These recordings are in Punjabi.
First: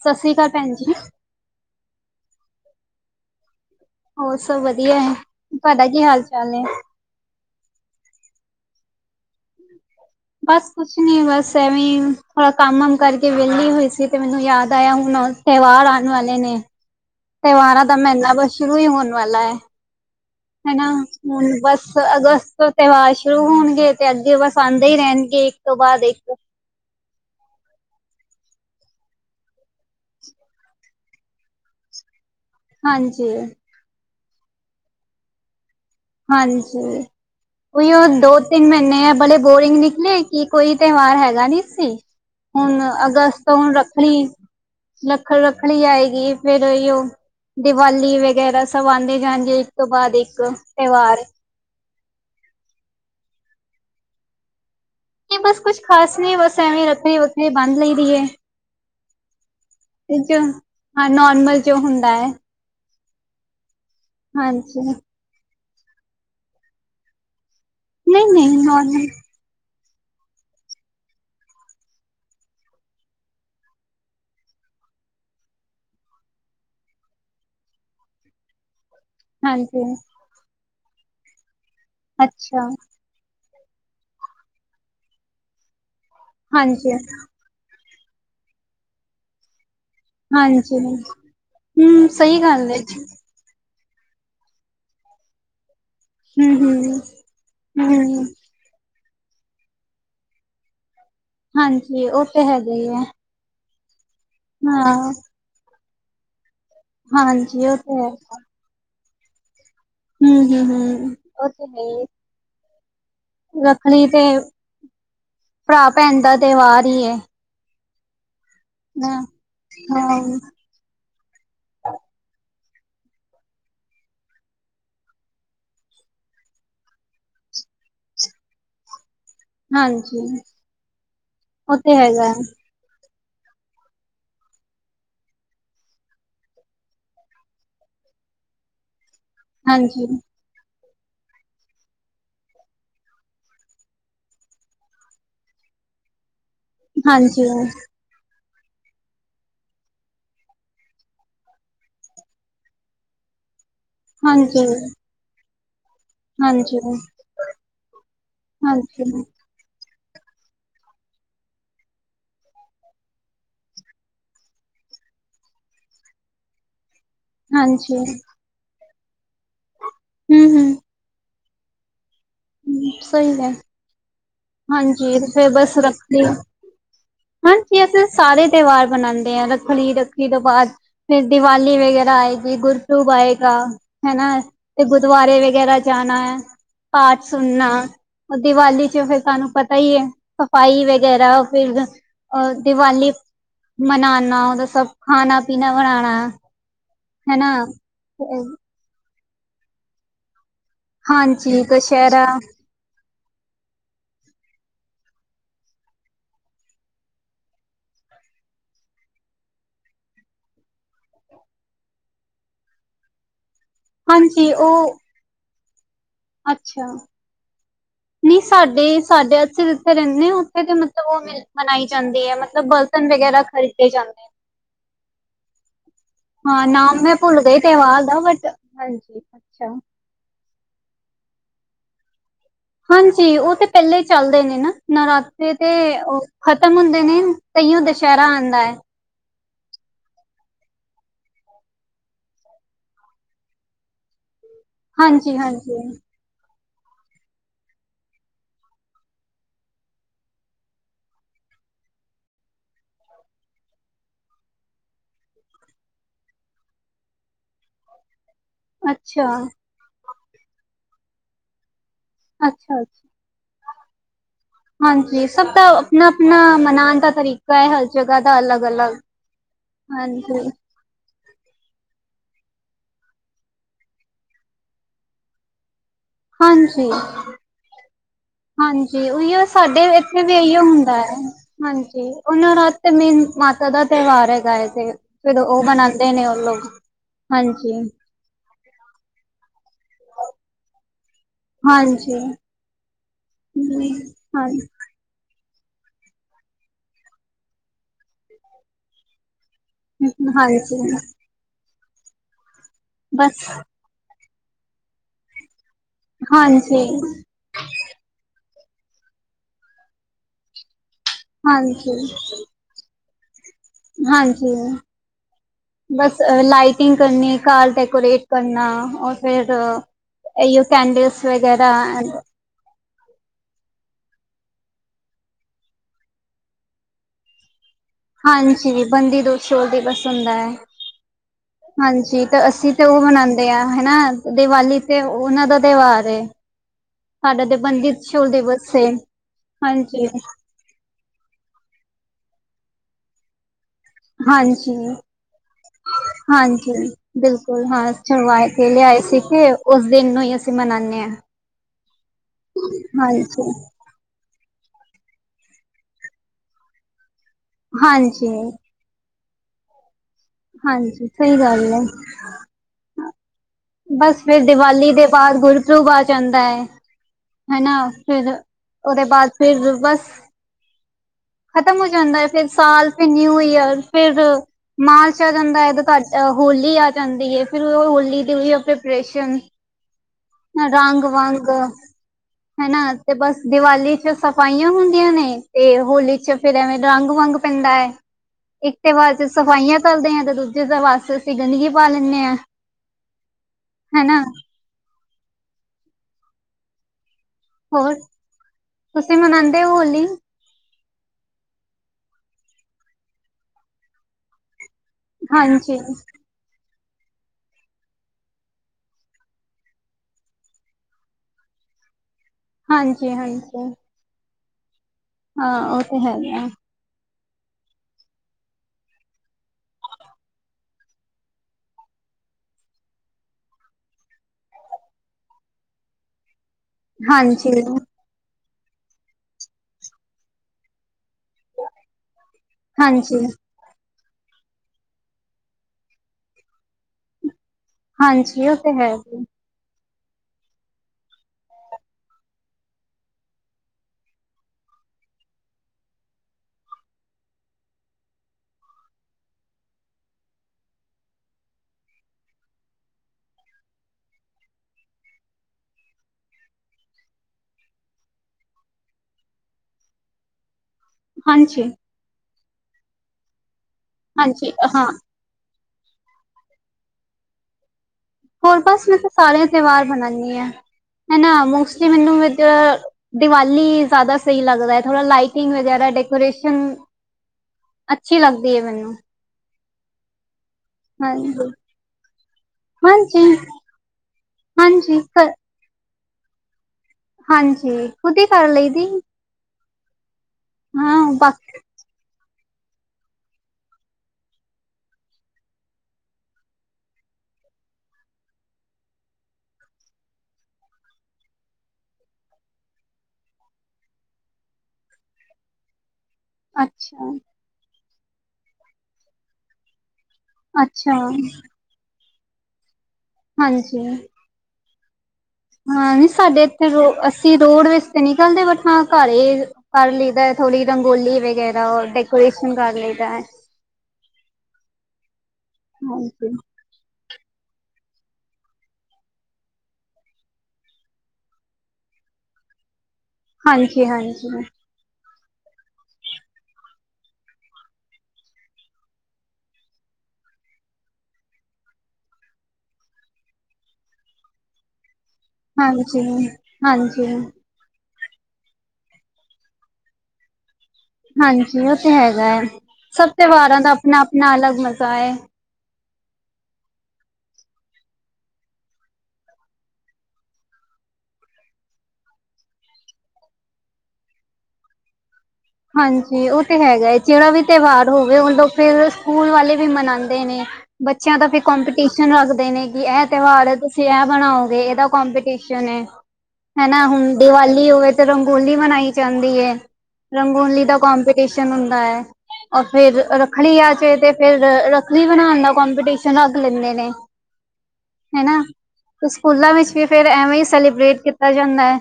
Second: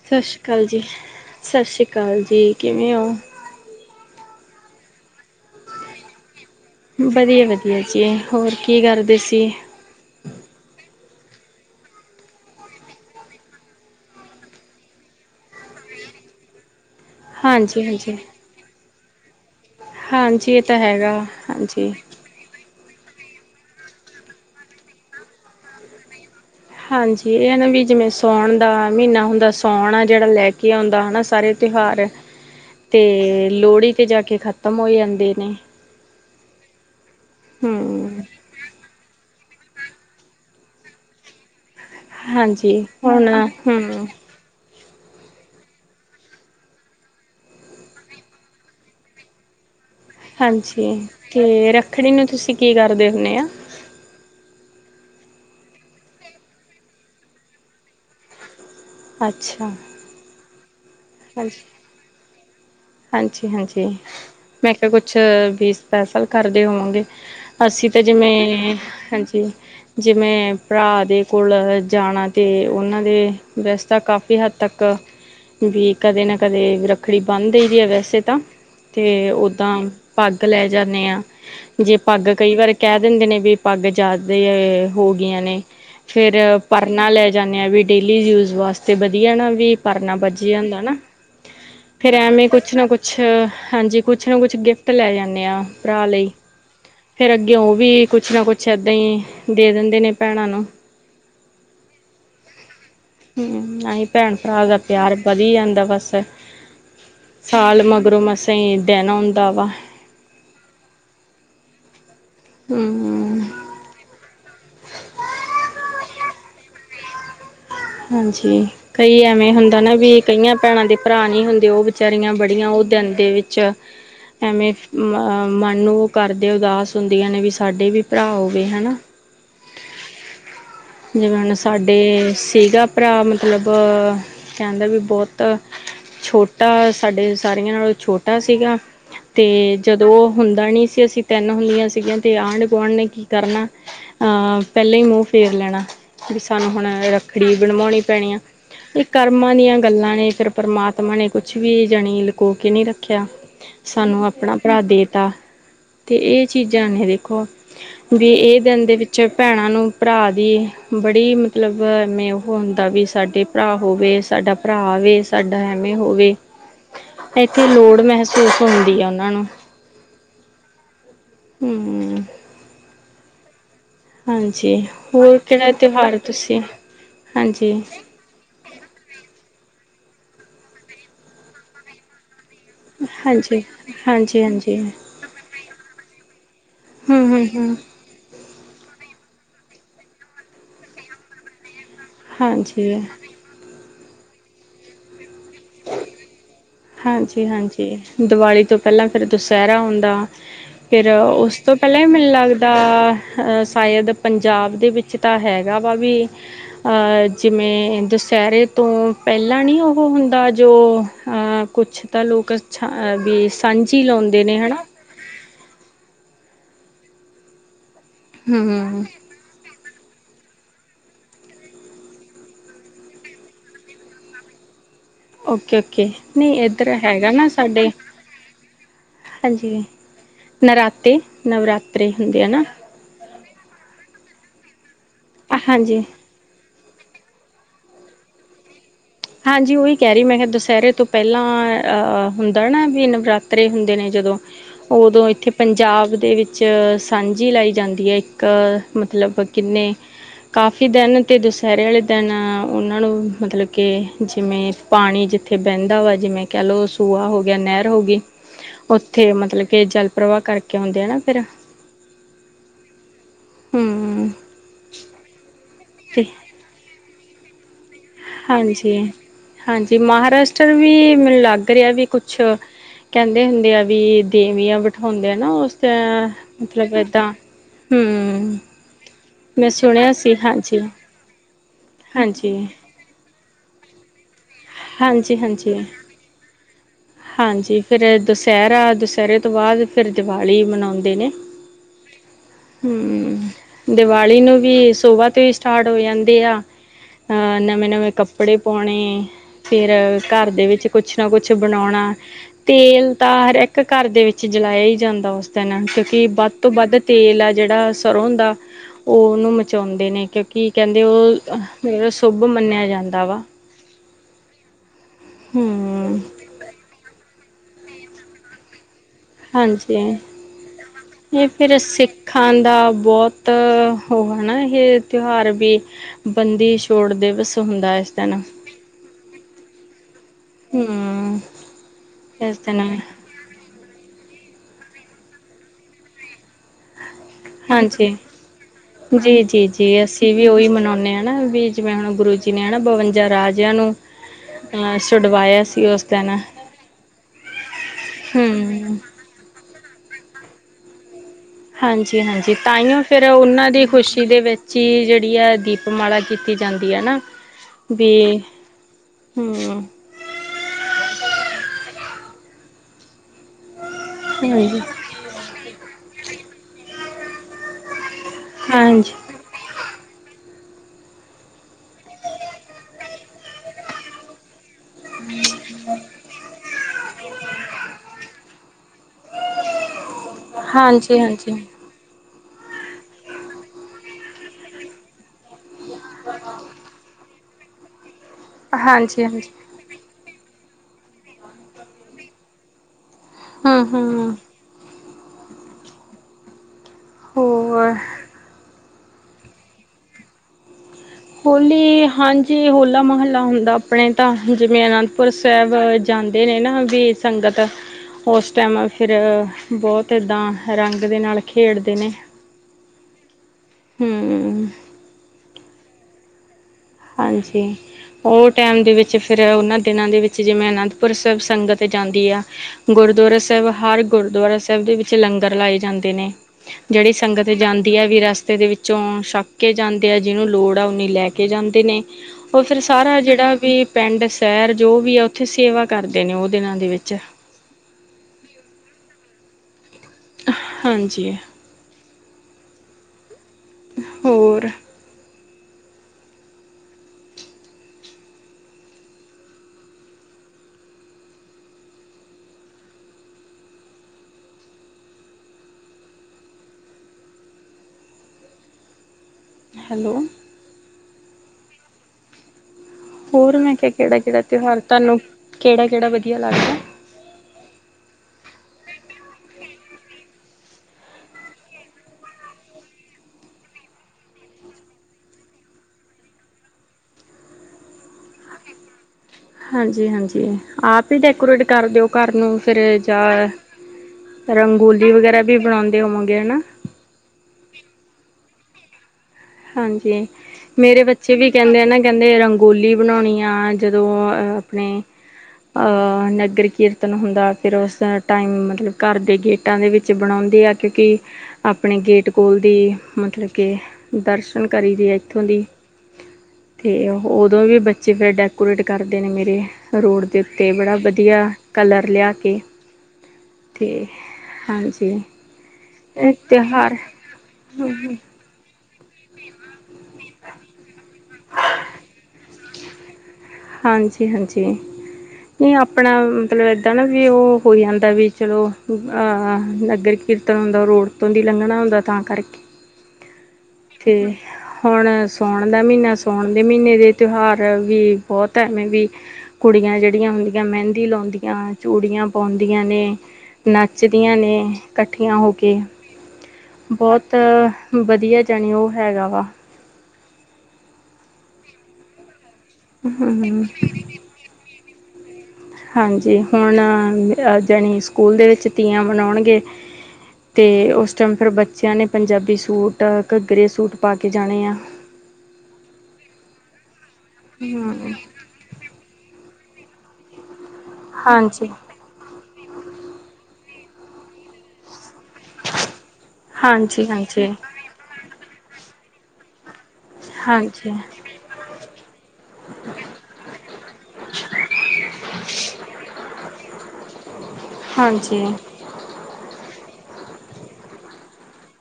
ਸਤਿ ਸ੍ਰੀ ਸਸ਼ੀ ਅਕਾਲ ਕਾਲ ਭੈਣ ਜੀ, ਸਸ਼ੀ ਕਾਲ ਜੀ, ਕਿਵੇਂ ਓ? ਹੋਰ ਸਭ ਵਧੀਆ ਏ, ਤੁਹਾਡਾ ਕੀ ਹਾਲ - ਚਾਲ ਏ? ਵਧੀਆ- ਵਧੀਆ ਜੀ, ਹੋਰ ਕੀ ਕਰਦੇ ਸੀ? ਬਸ ਕੁਛ ਨੀ, ਬਸ ਐਵੇਂ ਈ, ਥੋੜ੍ਹਾ ਕੰਮ ਵਮ ਕਰਕੇ ਵਿਹਲੀ ਹੋਈ ਸੀ ਤੇ ਮੈਨੂੰ ਯਾਦ ਆਇਆ ਹੁਨ ਤਿਉਵਾਰ ਆਣ ਵਾਲੇ ਨੇ, ਤਿਉਵਾਰਾ ਹਾਂਜੀ ਦਾ ਹਾਂਜੀ ਮੇਹਨਾ ਬਸ ਸ਼ੁਰੂ ਹੀ ਹੋਣ ਵਾਲਾ ਐ। ਹਾਂ ਹਨਾ ਹੁਣ ਬਸ ਅਗਸ ਤੇ ਤਿਉਹਾਰ ਸ਼ੁਰੂ ਹੋਣਗੇ ਤੇ ਅੱਗੇ ਬਸ ਆਂਦੇ ਈ ਰਹਿਣਗੇ ਇੱਕ ਤੋਂ ਬਾਅਦ ਇੱਕ ਹਾਂਜੀ ਇਹ ਨਾ ਵੀ ਜਿਵੇਂ ਸਾਉਣ ਦਾ ਮਹੀਨਾ ਹੁੰਦਾ ਸਾਉਣ ਆ ਜਿਹੜਾ ਲੈ ਕੇ ਆਉਂਦਾ ਹਨਾ ਸਾਰੇ ਤਿਉਹਾਰ। ਤੇ ਹਾਂਜੀ ਲੋਹੜੀ ਤੇ ਜਾ ਕੇ ਖ਼ਤਮ ਹੋ ਜਾਂਦੇ ਨੇ। ਹਾਂਜੀ, ਉਈ ਉਹ ਹਮ ਦੋ ਤਿੰਨ ਮਹੀਨੇ ਆ ਬਲੇ ਬੋਰਿੰਗ ਨੇ ਲੇ ਕਿ ਕੋਈ ਤਿਉਹਾਰ ਹੈਗਾ ਨੀ ਸੀ, ਹਾਂਜੀ ਹੁਣ ਅਗਸਤ ਹੁਣ ਹਮ ਰੱਖੜੀ ਰੱਖੜ ਰੱਖਣੀ ਆਏਗੀ ਫੇਰ ਉਹੀਓ, ਦੀਵਾਲੀ ਵਗੈਰਾ ਸਭ ਆਂਦੇ ਜਾਂਣਗੇ ਸਭ ਇੱਕ ਤੋਂ ਬਾਅਦ ਇੱਕ ਹਾਂਜੀ ਤਿਉਹਾਰ ਤੇ ਰੱਖੜੀ ਨੂੰ ਤੁਸੀਂ ਕੀ ਕਰਦੇ ਹੁਨੇ ਔ? ਬਸ ਕੁੱਛ ਖਾਸ ਨੀ ਬਸ ਐਵੇਂ ਰੱਖੜੀ ਵੱਖੜੀ ਬੰਦ ਲਈ ਦੀ ਏ। ਅੱਛਾ, ਤੇ ਜੋ, ਹਾਂ ਨੋਰਮਲ ਹਾਂਜੀ ਜੋ ਹੁੰਦਾ ਐ। ਹਾਂਜੀ ਹਾਂਜੀ, ਮੈਂ ਹਾਂਜੀ ਕਿਹਾ ਕੁਛ ਵੀ ਸਪੈਸ਼ਲ ਕਰਦੇ ਹੋਵੋਗੇ। ਅਸੀਂ ਤਾਂ ਨਹੀਂ ਨਹੀਂ ਜਿਵੇਂ ਨੋਰਮਲ ਹਾਂਜੀ। ਜਿਵੇਂ ਭਰਾ ਦੇ ਕੋਲ ਜਾਣਾ ਤਾਂ ਉਹਨਾਂ ਦੇ ਵੈਸੇ ਕਾਫ਼ੀ ਹੱਦ ਤੱਕ ਵੀ ਕਦੇ ਨਾ ਕਦੇ ਰੱਖੜੀ ਬੰਦ ਦੇਈ ਦੇ ਆ ਵੈਸੇ ਤਾਂ, ਤੇ ਹਾਂਜੀ ਪੱਗ ਲੈ ਜਾਨੇ ਆ। ਜੇ ਪੱਗ ਕਈ ਅੱਛਾ ਵਾਰ ਕਹਿ ਦਿੰਦੇ ਨੇ ਵੀ ਪੱਗ ਜ਼ਿਆਦੇ ਹੋ ਗਈਆਂ ਨੇ। ਫਿਰ ਹਾਂਜੀ ਪਰਨਾ ਲੈ ਜਾਨੇ ਆ ਵੀ ਯੂਜ ਵਧੀਆ ਨਾ ਵੀ ਪਰਨਾ ਬੱਜ ਹਾਂਜੀ ਜਾਂਦਾ ਨਾ, ਹਮ ਫੇਰ ਸਹੀ ਐਵੇਂ ਗੱਲ ਕੁਛ ਹੈ ਨਾ ਜੀ ਕੁਛ ਹਾਂਜੀ ਕੁਛ ਨਾ ਕੁਛ ਗਿਫਟ ਲੈ ਜਾਨੇ ਆ। ਭਰਾ ਲਈ, ਹਮ ਹਮ ਫੇਰ ਅੱਗੇ ਉਹ ਵੀ ਹਮ ਕੁਛ ਨਾ ਕੁਛ ਕੁਛ ਐਦਾਂ ਈ ਦੇ ਦਿੰਦੇ ਨੇ ਭੈਣਾਂ ਨੂੰ ਹਾਂਜੀ ਉਹ ਤਾਂ ਹੈਗਾ ਈ ਐ। ਹੂੰ ਆਹੀਂ ਭੈਣ ਭਰਾ ਦਾ ਪਿਆਰ ਵਧੀ ਜਾਂਦਾ ਬਸ ਹਾਂਜੀ ਉਹ ਸਾਲ ਤੇ ਹੈ ਮਗਰੋਂ ਮਸਾਂ ਈ ਦਿਨ ਆਉਂਦਾ ਵਾ। ਹੂੰ-ਹੂੰ-ਹੂੰ, ਓ ਤੇ ਹੈ ਈ। ਹੂੰ-ਹੂੰ, ਰੱਖੜੀ ਤੇ ਭਰਾ ਭੈਣ ਦਾ ਤਿਉਹਾਰ ਈ ਏ। ਹਾਂਜੀ, ਕਈ ਐਵੇਂ ਹੁੰਦਾ ਨਾ ਵੀ ਕਈਆਂ ਭੈਣਾਂ ਦੇ। ਭਰਾ ਨੀ ਹੁੰਦੇ ਉਹ ਵਿਚਾਰੀਆਂ ਬੜੀਆਂ ਉਹ ਦਿਨ ਦੇ ਵਿੱਚ ਐਵੇਂ ਅ ਮਨ ਨੂੰ ਉਹ ਕਰਦੇ ਉਦਾਸ ਹੁੰਦੀਆਂ ਨੇ ਵੀ ਸਾਡੇ ਵੀ ਭਰਾ ਹੋਵੇ ਹਨਾ। ਹਾਂਜੀ, ਉਹ ਤੇ ਹੈਗਾ ਐ। ਜੀਦਾ ਭਰਾ ਮਤਲਬ, ਕਹਿੰਦਾ ਵੀ ਬਹੁਤ ਛੋਟਾ ਸਾਡੇ ਸਾਰੀਆਂ ਨਾਲੋਂ ਛੋਟਾ ਸੀਗਾ, ਤੇ ਜਦੋਂ ਓ ਹਾਂਜੀ ਤੇ ਜਦੋਂ ਹੁੰਦਾ ਸੀ ਅਸੀਂ ਤਿੰਨ ਹੁੰਦੀਆਂ ਸੀਗੀਆਂ ਤੇ ਆਂਢ ਗੁਆਂਢ ਨੇ ਕੀ ਕਰਨਾ। ਅਹ ਪਹਿਲਾਂ ਹੀ ਮੂੰਹ ਫੇਰ ਲੈਣਾ, ਵੀ ਸਾਨੂੰ ਹੁਣ ਹਾਂਜੀ ਰੱਖੜੀ ਬਣਵਾਉਣੀ ਪੈਣੀ ਆ। ਇਹ ਕਰਮਾਂ ਦੀਆਂ ਗੱਲਾਂ ਨੇ ਫਿਰ ਪਰਮਾਤਮਾ ਨੇ ਕੁਛ ਵੀ ਜਾਣੀ ਲੁਕੋ ਕੇ ਨੀ ਰੱਖਿਆ। [inaudible] ਸਾਨੂੰ ਆਪਣਾ ਹਾਂਜੀ ਭਰਾ ਦੇਤਾ। ਤੇ ਇਹ ਹਾਂਜੀ ਚੀਜ਼ਾਂ ਨੇ ਦੇਖੋ, ਵੀ ਇਹ ਦਿਨ ਦੇ ਹਾਂਜੀ ਵਿੱਚ ਭੈਣਾਂ ਨੂੰ ਭਰਾ ਦੀ, ਬੜੀ ਮਤਲਬ ਆ ਐਵੇਂ ਹੁੰਦਾ ਵੀ ਸਾਡੇ ਭਰਾ ਹੋਵੇ ਸਾਡਾ ਭਰਾ ਆਵੇ ਸਾਡਾ ਐਵੇਂ ਹੋਵੇ ਇੱਥੇ ਲੋੜ ਹਾਂਜੀ ਮਹਿਸੂਸ ਹੁੰਦੀ ਐ ਉਹਨਾਂ ਨੂੰ ਹਮ -ਹਮ! ਹਮ। ਹਮ ਸਹੀ ਆ। ਹਾਂਜੀ ਤੇ ਹੋਰ ਫਿਰ ਕਿਹੜਾ ਬਸ ਤਿਉਹਾਰ ਰੱਖੀ ਲਉ, ਤੁਸੀਂ ਹਾਂਜੀ। ਸਾਰੇ ਤਿਊਵਾਰ ਮਨਾਦੇ ਆ, ਰੱਖੜੀ, ਰੱਖੜੀ ਤੋਂ ਬਾਅਦ ਫਿਰ ਦੀਵਾਲੀ ਵਗੈਰਾ ਆਏਗੀ ਗੁੜ ਪੁਰਬ ਆਏਂਗਾ ਹਾਂਜੀ ਹਨਾ, ਹਾਂਜੀ ਹਾਂਜੀ ਤੇ ਗੁਰਦੁਵਾਰੇ ਵਗੈਰਾ ਜਾਣਾ ਏ। ਪਾਠ ਹਮ ਸੁਣ ਹਮ ਨਾ ਹਮ ਦੀਵਾਲੀ 'ਚ ਫਿਰ ਤੁਹਾਨੂੰ ਪਤਾ ਈ ਏ, ਸਫ਼ਾਈ ਵਗੈਰਾ ਫਿਰ ਅ ਹਾਂਜੀ ਦੀਵਾਲੀ ਮਨਾਣਾ, ਉਹਦਾ ਸਭ ਖਾਣਾ ਪੀਣਾ ਬਨਾਣਾ। ਹਾਂਜੀ -ਹਾਂਜੀ, ਦੀਵਾਲੀ ਤੋਂ ਪਹਿਲਾਂ ਫਿਰ ਦੂਸਹਿਰਾ ਹੁੰਦਾ। ਫਿਰ ਉਸ ਹਾਂਜੀ ਤੋਂ ਪਹਿਲਾਂ ਈ ਦੁਸਹਿਰਾ ਮੈਨੂੰ ਲੱਗਦਾ ਦਾ ਸ਼ਾਇਦ ਪੰਜਾਬ ਦੇ ਵਿੱਚ ਤਾਂ ਹੈਗਾ ਵਾ ਵੀ ਅਹ, ਜਿਵੇਂ ਦੁਸਹਿਰੇ ਤੋਂ ਪਹਿਲਾਂ ਨੀ ਉਹੋ ਹੁੰਦਾ ਜੋ ਅਹ ਕੁਛ ਤਾਂ ਲੋਕ ਛ ਵੀ ਸਾਂਝੀ ਲਾਉਂਦੇ ਹਾਂਜੀ ਨੇ ਹਨਾ। ਉਹ ਅੱਛਾ, ਨਹੀ ਸਾਡੇ ਹੂੰ, -ਸਾਡੇ ਇੱਥੇ ਫਿਰ ਰਹਿੰਨੇ ਆ ਉਥੇ ਤੇ ਮਤਲਬ ਉਹ ਮਿਨ ਮਨਾਈ ਜਾਂਦੇ ਹੈ, ਮਤਲਬ ਬਰਤਨ ਵਗ਼ੈਰਾ ਖਰੀਦੇ ਜਾਂਦੇ। ਓਕੇ-ਓਕੇ [inaudible] ਨਹੀਂ ਹਾਂ ਇੱਧਰ ਨਾਮ ਮੈਂ ਹੈਗਾ ਭੁੱਲ ਨਾ ਗਈ ਸਾਡੇ ਤਿਉਹਾਰ ਦਾ ਬਟ, ਹਾਂਜੀ ਅੱਛਾ। ਹਾਂਜੀ ਨਰਾਤੇ ਨਵਰਾਤਰੇ ਹੁੰਦੇ ਹੈ ਨਾ। ਹਾਂਜੀ, ਉਹ ਤੇ ਪਹਿਲੇ ਹੀ ਚੱਲਦੇ ਨੇ ਨਾ ਨਰਾਤੇ ਤੇ ਹਾਂਜੀ। ਉਹ ਖਤਮ ਹੁੰਦੇ ਨੇ, ਤਈਉ ਦੁਸਹਿਰਾ ਆਉਂਦਾ ਏ। ਹਾਂਜੀ, ਉਹੀ ਕਹਿ ਰਹੀ ਮੈਂ ਕਿਹਾ ਦੁਸਹਿਰੇ ਤੋਂ ਪਹਿਲਾਂ ਅ ਅ ਹੁੰਦਾ ਨਾ ਵੀ ਨਵਰਾਤ ਤਰੇ ਹੁੰਦੇ ਨੇ, ਜਦੋਂ ਉਦੋਂ ਹਾਂਜੀ ਇੱਥੇ ਹਾਂਜੀ ਪੰਜਾਬ ਦੇ ਵਿੱਚ 'ਚ ਸਾਂਝੀ ਲਾਈ ਜਾਂਦੀ ਹੈ ਇੱਕ ਮਤਲਬ ਕਿੰਨੇ ਕਾਫੀ ਦਿਨ ਤੇ ਦੁਸਹਿਰੇ ਆਲੇ ਦਿਨ ਉਹਨਾਂ ਨੂੰ ਮਤਲਬ ਕਿ ਜਿਵੇਂ ਪਾਣੀ ਜਿੱਥੇ ਬਹਿੰਦਾ ਵਾ, ਜਿਵੇਂ ਕਹਿ ਲਉ ਸੂਆ ਹੋ ਗਿਆ, ਨਹਿਰ ਹੋ ਗਈ। ਅੱਛਾ ਉੱਥੇ ਮਤਲਬ ਕਿ ਜਲ ਪ੍ਰਵਾਹ ਕਰਕੇ ਆਉਂਦੇ ਆ ਨਾ ਫਿਰ। ਅੱਛਾ -ਅੱਛਾ! ਹਮ। ਹਾਂਜੀ, ਸਭ ਕਾ ਆਪਣਾ- ਤੇ ਆਪਣਾ ਮਨਾਣ ਦਾ ਤਰੀਕਾ ਏ ਹਾ ਹਾਂਜੀ -ਹਾਂਜੀ, ਹਾਂਜੀ ਮਹਾਰਾਸ਼ਟਰ ਵੀ ਮੈਨੂੰ ਲੱਗ ਰਿਹਾ ਵੀ ਕੁਛ ਕਹਿੰਦੇ ਹੁੰਦੇ ਆ ਵੀ ਦੇਵੀਆਂ ਬਿਠਾਉਂਦੇ ਆ ਨਾ ਉਸ ਤੇ ਹਾਂਜੀ ਮਤਲਬ ਏਦਾਂ ਹਮ ਹਾਂਜੀ, ਉਹੀਓ ਮੈਂ ਸਾਡੇ ਸੁਣਿਆ ਇੱਥੇ ਵੀ ਸੀ ਇਹੀਓ ਹਾਂਜੀ ਹੁੰਦਾ ਹੈ। ਹਾਂਜੀ, ਉਹ ਹਾਂਜੀ ਨਰਾਤੇ ਮੀਨਜ ਮਾਤਾ ਦਾ ਤਿਉਹਾਰ ਏ ਏ, ਹਾਂਜੀ ਫਿਰ ਉਹ ਹਾਂਜੀ ਬਨਾਂਦੇ ਨੇ ਉਹ ਲੋਕ ਹਾਂਜੀ। ਦੁਸਹਿਰਾ, ਦੁਸਹਿਰੇ ਤੋ ਬਾਅਦ ਫਿਰ ਦੀਵਾਲੀ ਮਨਾਉਂਦੇ ਨੇ। ਹਾਂਜੀ ਹਮਮ, ਦੀਵਾਲੀ ਹਾਂ ਨੂੰ ਵੀ ਇਹ ਸੋਬਾ ਤੇ ਸਟਾਰਟ ਹੋ ਜਾਂਦੇ ਆ। ਅ ਨਵੇਂ ਨਵੇਂ ਕੱਪੜੇ ਪਾਉਣੇ ਫਿਰ ਘਰ ਦੇ ਵਿੱਚ ਹਾਂਜੀ ਕੁਛ ਨਾ ਕੁਛ ਬਣਾਉਣਾ, ਤੇਲ ਤਾਂ ਬਸ ਹਰੇ ਕ ਘਰ ਦੇ ਵਿੱਚ ਜਲਾਇਆ ਹੀ ਜਾਂਦਾ ਉਸ ਦਿਨ, ਕਿਉਂਕਿ ਵੱਧ ਤੋਂ ਹਾਂਜੀ ਵੱਧ ਤੇਲ ਆ ਜਿਹੜਾ ਸਰ੍ਹੋਂ ਦਾ ਉਹ ਉਹਨੂੰ ਮਚਾਉਂਦੇ ਨੇ, ਕਿਉਂਕਿ ਕਹਿੰਦੇ ਉਹ ਜੇਰਾ ਹਾਂਜੀ ਸੁਭ ਮੰਨਿਆ ਜਾਂਦਾ ਵਾ। ਹਾਂਜੀ। ਹੂੰ। ਬਸ ਲਾਈਟਿੰਗ ਕਰਨੀ, ਘਰ ਡੈਕੋਰੇਟ ਕਰਨਾ ਰ ਫਿਰ ਹਾਂਜੀ ਅਇਓ ਕੈੈਂਡੀਸ ਵਗੈਰਾ ਖਣ ਦਾ ਬੋਤ ਓ ਹਨਾ ਇਹ ਤਿਉਹਾਰ ਵੀ ਬੰਦੀ ਛੋੜ ਦਿਵਸ ਹੁੰਦਾ ਐ। ਹਾਂਜੀ ਦੋ ਬੰਦੀ ਛੋੜ ਦਿਵਸ ਹੁੰਦਾ ਐ। ਹੂੰ ਹਾਂਜੀ ਤਾਂ ਇਸ ਅਸੀਂ ਦਿਨ ਤੇ ਓ ਮਨਾ ਦੇ ਆ ਹਨਾ ਦੀਵਾਲੀ 'ਤੇ ਉਨਾਂ ਦਾ ਤਿਉਹਾਰ ਏ। ਸਾਡਾ ਤੇ ਬੰਦਿਤ ਹਾਂਜੀ, ਛੋਲ ਦਿਵਸ ਏ ਜੀ-ਜੀ-ਜੀ ਹਾਂਜੀ ਅਸੀਂ ਵੀ ਉਈ ਮਨਾਉਣੇ ਆ ਨਾ ਵੀ ਜਿਵੇਂ ਹੁਣ ਗੁਰੂ ਜੀ ਨੇ ਹਨਾਂ ਬਵੰਜਾ ਰਾਜਿਆਂ ਨੂੰ, ਹਾਂਜੀ ਅ ਛੁਡਵਾਇਆ ਸੀ ਉਸ ਦਿਨ ਹਾਂਜੀ ਬਿਲਕੁੱਲ ਹਾਂ ਛੁੜਵਾ ਕੇ ਹੂੰ। ਲਿਆਏ ਸੀਗੇ। ਉਸ ਦਿਨ ਨੂੰ ਈ ਅਸੀਂ ਮਨਾਣੇ ਆ। ਹਾਂਜੀ-ਹਾਂਜੀ ਤਾਂਈਓ ਫਿਰ ਉਨਾਂ ਦੀ ਖੁਸ਼ੀ ਦੇ ਵਿੱ ਚੀ ਜੇੜੀ ਐ ਦੀਪਮਾਲਾ ਕੀਤੀ ਜਾਂਦੀ ਐ ਨਾ, ਵੀ ਹਾਂਜੀ ਹੂੰ। ਹਾਂਜੀ ਸਈ ਗੱਲ ਐ। ਬਸ ਫਿਰ ਹਾਂਜੀ, ਹਾਂਜੀ, ਦੀਵਾਲੀ ਦੇ ਬਾਅਦ ਗੁਰਪਰੁਬ ਆ ਜਾਂਦਾ ਐ, ਹਨਾ ਫਿਰ ਉਦੇ ਹਾਂਜੀ, ਬਾਅਦ ਫਿਰ ਬਸ ਖ਼ਤਮ ਹੋ ਜਾਂਦਾ ਐ ਫਿਰ ਸਾਲ ਫਿਰ ਨਿਊ ਈਅਰ ਫਿਰ ਮਾਰਚ ਆ ਜਾਂਦਾ ਐ ਤਾਡ ਹੋਲੀ ਆ ਜਾਂਦੀ ਏ ਫੇਰ ਹੋਲੀ ਪ੍ਰਪਰੇਸ਼ਨ, ਰੰਗ ਵੰਗ। ਹਾਂਜੀ। ਹੈਨਾ 'ਤੇ ਬਸ ਦੀਵਾਲੀ 'ਚ ਸਫ਼ਾਈਆਂ ਹੁੰਦੀਆਂ ਨੇ ਤੇ ਹੋਲੀ 'ਚ ਫੇਰ ਐਵੇਂ ਰੰਗ ਵੰਗ ਪੈਂਦਾ ਐ, ਇੱਕ ਤਿਉਹਾਰ 'ਚ ਹਾਂਜੀ-ਹਾਂਜੀ ਸਫਾਈਆਂ ਚੱਲਦੇ ਆ 'ਤੇ ਦੂਜੇ ਵਸ ਅਸੀਂ ਗੰਦਗੀ ਪਾ ਲੈਂਨੇ ਆ। ਹੂੰ-ਹੂੰ। ਹੋਰ, ਤੁਸੀਂ ਮਨਾਂਦੇ ਹੋਲੀ? ਹੋਲੀ ਹਾਂਜੀ ਹੋਲਾ ਮਹੱਲਾ ਹੁੰਦਾ ਆਪਣੇ ਤਾਂ ਜਿਵੇਂ ਅਨੰਦਪੁਰ ਸੇਅਬ ਹਾਂਜੀ ਜਾਂ ਦੇ ਨੇ ਨਾ ਵੀ ਸੰਗਤ ਉਸ ਟਾਈਮ ਫਿਰ ਬੋਤ ਏਦਾਂ ਰੰਗ ਦੇ ਨਾਲ ਖੇਡਦੇ ਨੇ। ਹਾਂਜੀ-ਹਾਂਜੀ। ਹੂੰ। ਹਾਂ ਓ 'ਤੇ ਹੈਗੀ ਆ। ਹਾਂਜੀ। ਓ ਟਾਈਮ ਦੇ ਵਿੱਚ ਫਿਰ ਉਨਾਂ ਦਿਨਾਂ ਦੇ ਵਿੱਚ ਜਿਵੇਂ ਅਨੰਦਪੁਰ ਸੇਅਬ ਸੰਗਤ ਜਾਂਦੀ ਆ। ਗੁਰਦੁਆਰਾ ਸੇਅਬ ਹਰ ਗੁਰਦੁਵਾਰਾ ਸੇਅਬ ਦੇ ਵਿੱਚ ਲੰਗਰ ਲਾਏ ਜਾਂਦੇ ਨੇ। ਜੇੜੀ ਸੰਗਤ ਹਾਂਜੀ ਜਾਂਦੀ ਆ ਵੀ ਰਸਤੇ ਦੇ ਵਿੱਚੋਂ ਛੱਕ ਕੇ ਜਾਂਦੇ ਆ ਜਿਨੂੰ ਲੋੜ ਆ ਉਨੀ ਲੈ ਕੇ 'ਤੇ ਨੇ ਓ ਫਿਰ ਸਾਰਾ ਹਾਂਜੀ ਜੇੜਾ ਵੀ ਪਿੰਡ, ਸੈਰ ਜੋ ਵੀ ਆ ਉੱਥੇ ਸੇਵਾ ਕਰਦੇ ਨੇ ਓ ਦਿਨਾਂ ਦੇ ਵਿੱਚ। ਹਾਂਜੀ ਓ 'ਤੇ ਹੈ ਵੇ। ਹਾਂਜੀ। ਹੋਰ। ਹੈਲੋ ਹਾਂਜੀ। ਹੋਰ ਮੈਂ ਕੇਆ ਕੇੜਾ-ਕੇੜਾ ਹਾਂਜੀ ਤਿਉਹਾਰ ਹਾਂ ਤਾਨੂੰ ਕੇੜਾ-ਕੇੜਾ ਵਧੀਆ ਲੱਗਦਾ? ਹੋਰ ਬਸ ਮੈਂ ਤਾਂ ਸਾਰੇ ਤਿਉਹਾਰ ਮਨਾਣੀ ਆ, ਮੈਂ ਨਾ ਮੋਸਟਲੀ ਮੈਨੂੰ ਏਧਰ ਦੀਵਾਲੀ ਜਿਆਦਾ ਸਈ ਲੱਗਦੈ ਥੋੜਾ ਲਾਈਟਿੰਗ ਵਗੈਰਾ, ਡੈਕੋਰੇਸ਼ਨ ਅੱਛੀ ਲੱਗਦੀ ਏ ਮੈਨੂੰ। ਹਾਂਜੀ-ਹਾਂਜੀ। ਆਪ ਈ ਹਾਂਜੀ ਡੈਕੋਰੇਟ ਕਰਦੇ ਓ ਘਰ ਨੂੰ ਫਿਰ ਹਾਂਜੀ ਜਾਂ ਹਾਂਜੀ ਰੰਗੋਲੀ ਕ ਵਗੈਰਾ ਵੀ ਬਣਾਉਂਦੇ ਹੋਵਾਂਗੇ ਹਨਾ। ਹਾਂਜੀ, ਖੁਦ ਈ ਕਰ ਲਈ ਦੀ। ਹਾਂਜੀ, ਹਾਂ ਮੇਰੇ ਬੱਚੇ ਵੀ ਬਾਕੀ ਕਹਿੰਦੇ ਆ ਨਾ ਕਹਿੰਦੇ ਰੰਗੋਲੀ ਬਣਾਉਣੀ ਆ ਜਦੋਂ ਅਹ ਆਪਣੇ ਅਹ ਨਗਰ ਕੀਰਤਨ ਹੁੰਦਾ ਫਿਰ ਉਸ ਟਾਈਮ ਮਤਲਬ ਘਰ ਦੇ ਗੇ ਗੇਟਾਂ ਦੇ ਵਿੱਚ ਬਣਾਉਂਦੇ ਆ, ਕਿਉਂਕਿ ਆਪਣੇ ਗੇਟ ਕੋੋਲ ਦੀ ਮਤਲਬ ਕਿ ਦਰਸ਼ਨ ਕਰੀ ਦੇ ਇੱਥੋਂ ਦੀ, ਤੇ ਅੱਛਾ ਓ ਉਦੋਂ ਵੀ ਬੱਚੇ ਫੇਰ ਡੈਕੋਰੇਟ ਕਰਦੇ ਨੇ ਗੇ, ਮੇਰੇ ਰੋਡ ਦੇ ਉਤੇ ਬੜਾ ਅੱਛਾ ਵਧੀਆ। ਕਲਰ ਲਿਆ ਕੇ, ਹਾਂਜੀ ਤੇ ਹਾਂਜੀ। ਹਾਂ ਨੀ ਇਹ ਸਾਡੇ ਇੱਥੇ ਰੋ ਤਿਉਹਾਰ ਅਸੀਂ ਰੋਡ ਵਿੱਚ ਤੇ ਨਿਕਲਦੇ ਬਟ ਹਾਂ ਘਰ ਈ ਕਰ ਲਈਦਾ ਐ, ਥੋੜ੍ਹੀ ਰੰਗੋਲੀ ਵਗੈਰਾ ਔਰ ਡੈਕੋਰੇਸ਼ਨ ਕਰ ਲਈਦਾ ਐ। ਹਾਂਜੀ-ਹਾਂਜੀ, ਨਈ ਆਪਣਾ ਹਾਂਜੀ ਮਤਲਬ ਤਾ ਨਾ ਵੀ ਉਹ ਹੋ ਜਾਂਦਾ ਵੀ ਚਲੋ ਨਗਰ ਕੀਰਤਨ ਹੁੰਦਾ ਰੋਡ ਲੰਘਣਾ ਹੁੰਦਾ ਤਾਂ ਕਰਕੇ। ਤੇ ਹਾਂਜੀ-ਹਾਂਜੀ। ਹੁਣ ਸਾਉਣ ਦਾ ਮਹੀਨਾ ਸਾਉਣ ਦੇ ਮਹੀਨੇ ਦੇ ਤਿਉਹਾਰ ਵੀ ਬੋਤ ਐਵੇਂ ਵੀ ਕੁੜੀਆਂ ਜਿਹੜੀਆਂ ਹੁੰਦੀਆਂ ਮਹਿੰਦੀਂ ਲਾਉਂਦੀਆਂ, ਚੂੜੀਆਂ ਪਾਉਂਦੀਆਂ ਨੇ ਨੱਚਦੀਆਂ ਨੇ ਕੱਠੀਆਂ ਹੋ ਕੇ ਹਾਂਜੀ ਹਾਂਜੀ ਬੋਤ ਵਧੀਆ ਜਾਣੀ ਉਹ ਹੈਗਾ ਵਾ। ਹਾਂਜੀ ਉਹ ਤੇ ਹੈਗਾ ਐ, ਸਭ ਤਿਉਹਾਰਾਂ ਹਮ ਦਾ ਆਪਣਾ-ਆਪਣਾ ਅਲੱਗ ਮਜ਼ਾ ਐ। ਹਾਂਜੀ ਹੁਣ ਜਾਣੀ ਸਕੂਲ ਦੇ ਵਿੱਚ ਤੀਆਂ ਮਨਾਉਣਗੇ। ਤੇ ਉਸ ਟਾਈਮ ਫਿਰ ਬੱਚਿਆਂ ਨੇ ਪੰਜਾਬੀ ਸੂਟ, ਘੱਗਰੇ ਸੂਟ ਪਾ ਕੇ ਜਾਣੇ ਆ। ਹਾਂਜੀ ਉਹ ਤੇ ਹੈਗਾ ਐ, ਜਿਹੜਾ ਵੀ ਤਿਉਹਾਰ ਹਮ ਹੋਵੇ ਉਦੋਂ ਫਿਰ ਸਕੂਲ ਵਾਲੇ ਵੀ ਮਨਾਦੇ ਨੇ ਬੱਚਿਆਂ ਦਾ ਵੀ ਹਾਂਜੀ ਕੋਂਪੀ ਰੱਖਦੇ ਨੇ ਕਿ ਇਹ ਤਿਉਹਾਰ ਤੁਸੀਂ ਇਹ ਬਣਾਓਗੇ ਇਹਦਾ ਕੋਂਪੀ ਸਨ ਐ, ਹਨਾ ਹਾਂਜੀ ਹੁਣ ਹਾਂਜੀ ਦੀਵਾਲੀ ਹੋਵੇ ਤੇ ਰੰਗੋਲੀ ਬਨਾਈ ਜਾਂਦੀ ਐ। ਰੰਗੋਲੀ ਦਾ ਹਾਂਜੀ ਕਪੀਟੀਸ਼ਨ ਹੁੰਦਾ ਐ। ਫੇਰ ਰੱਖੜੀ ਆਜੇ ਤੇ ਫ਼ਿਰ ਰੱਖੜੀ ਬਣਾਉਣ ਦਾ ਕੰਪੀਟੀਸ਼ਨ ਰੱਖ ਲੈਂਦੇ ਨੇ। ਹਨਾ, ਹਾਂਜੀ ਤੇ ਸਕੂਲਾਂ ਵਿੱਚ ਵੀ ਫੇਰ ਐਵੇਂ ਈ ਸੈਲੀਬ੍ਰੇਟ ਕੀਤਾ ਜਾਂਦਾ ਐ।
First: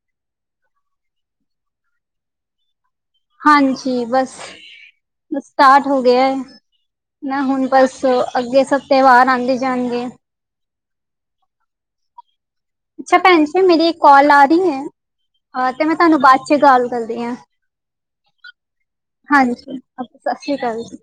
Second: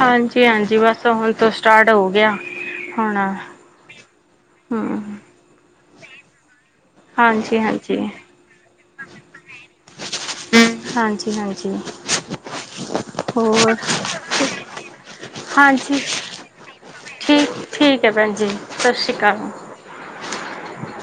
ਹਾਂਜੀ-ਹਾਂਜੀ ਬਸ ਹੁਣ ਤੋਂ ਸਟਾਰਟ ਹੋ ਗਿਆ। ਹੁਣ ਹਾਂਜੀ ਬਸ, ਹਮ ਸਟਾਰਟ ਹੋ ਗਿਆ ਐ। ਨਾ ਹਾਂਜੀ ਹੁਣ ਬਸ ਹਾਂਜੀ ਅੱਗੇ ਸਭ ਤਿਉਹਾਰ ਆਉਂਦੇ ਜਾਣਗੇ। ਹਾਂਜੀ-ਹਾਂਜੀ। ਅੱਛਾ ਭੈਣ ਜੀ ਮੇਰੀ ਇੱਕ ਕਾਲ ਆ ਰੀ ਐ। ਹਾਂਜੀ ਮੈਂ ਤੁਹਾਨੂੰ ਬਾਅਦ ਚ ਕਾਲ ਕਰਦੀ ਆ, ਠੀਕ ਠੀਕ ਹੈ ਭੈਣ ਜੀ ਸਤਿ ਸ਼੍ਰੀ ਅਕਾਲ ਹਾਂਜੀ। ਸਤਿ ਸ਼੍ਰੀ ਅਕਾਲ ਜੀ।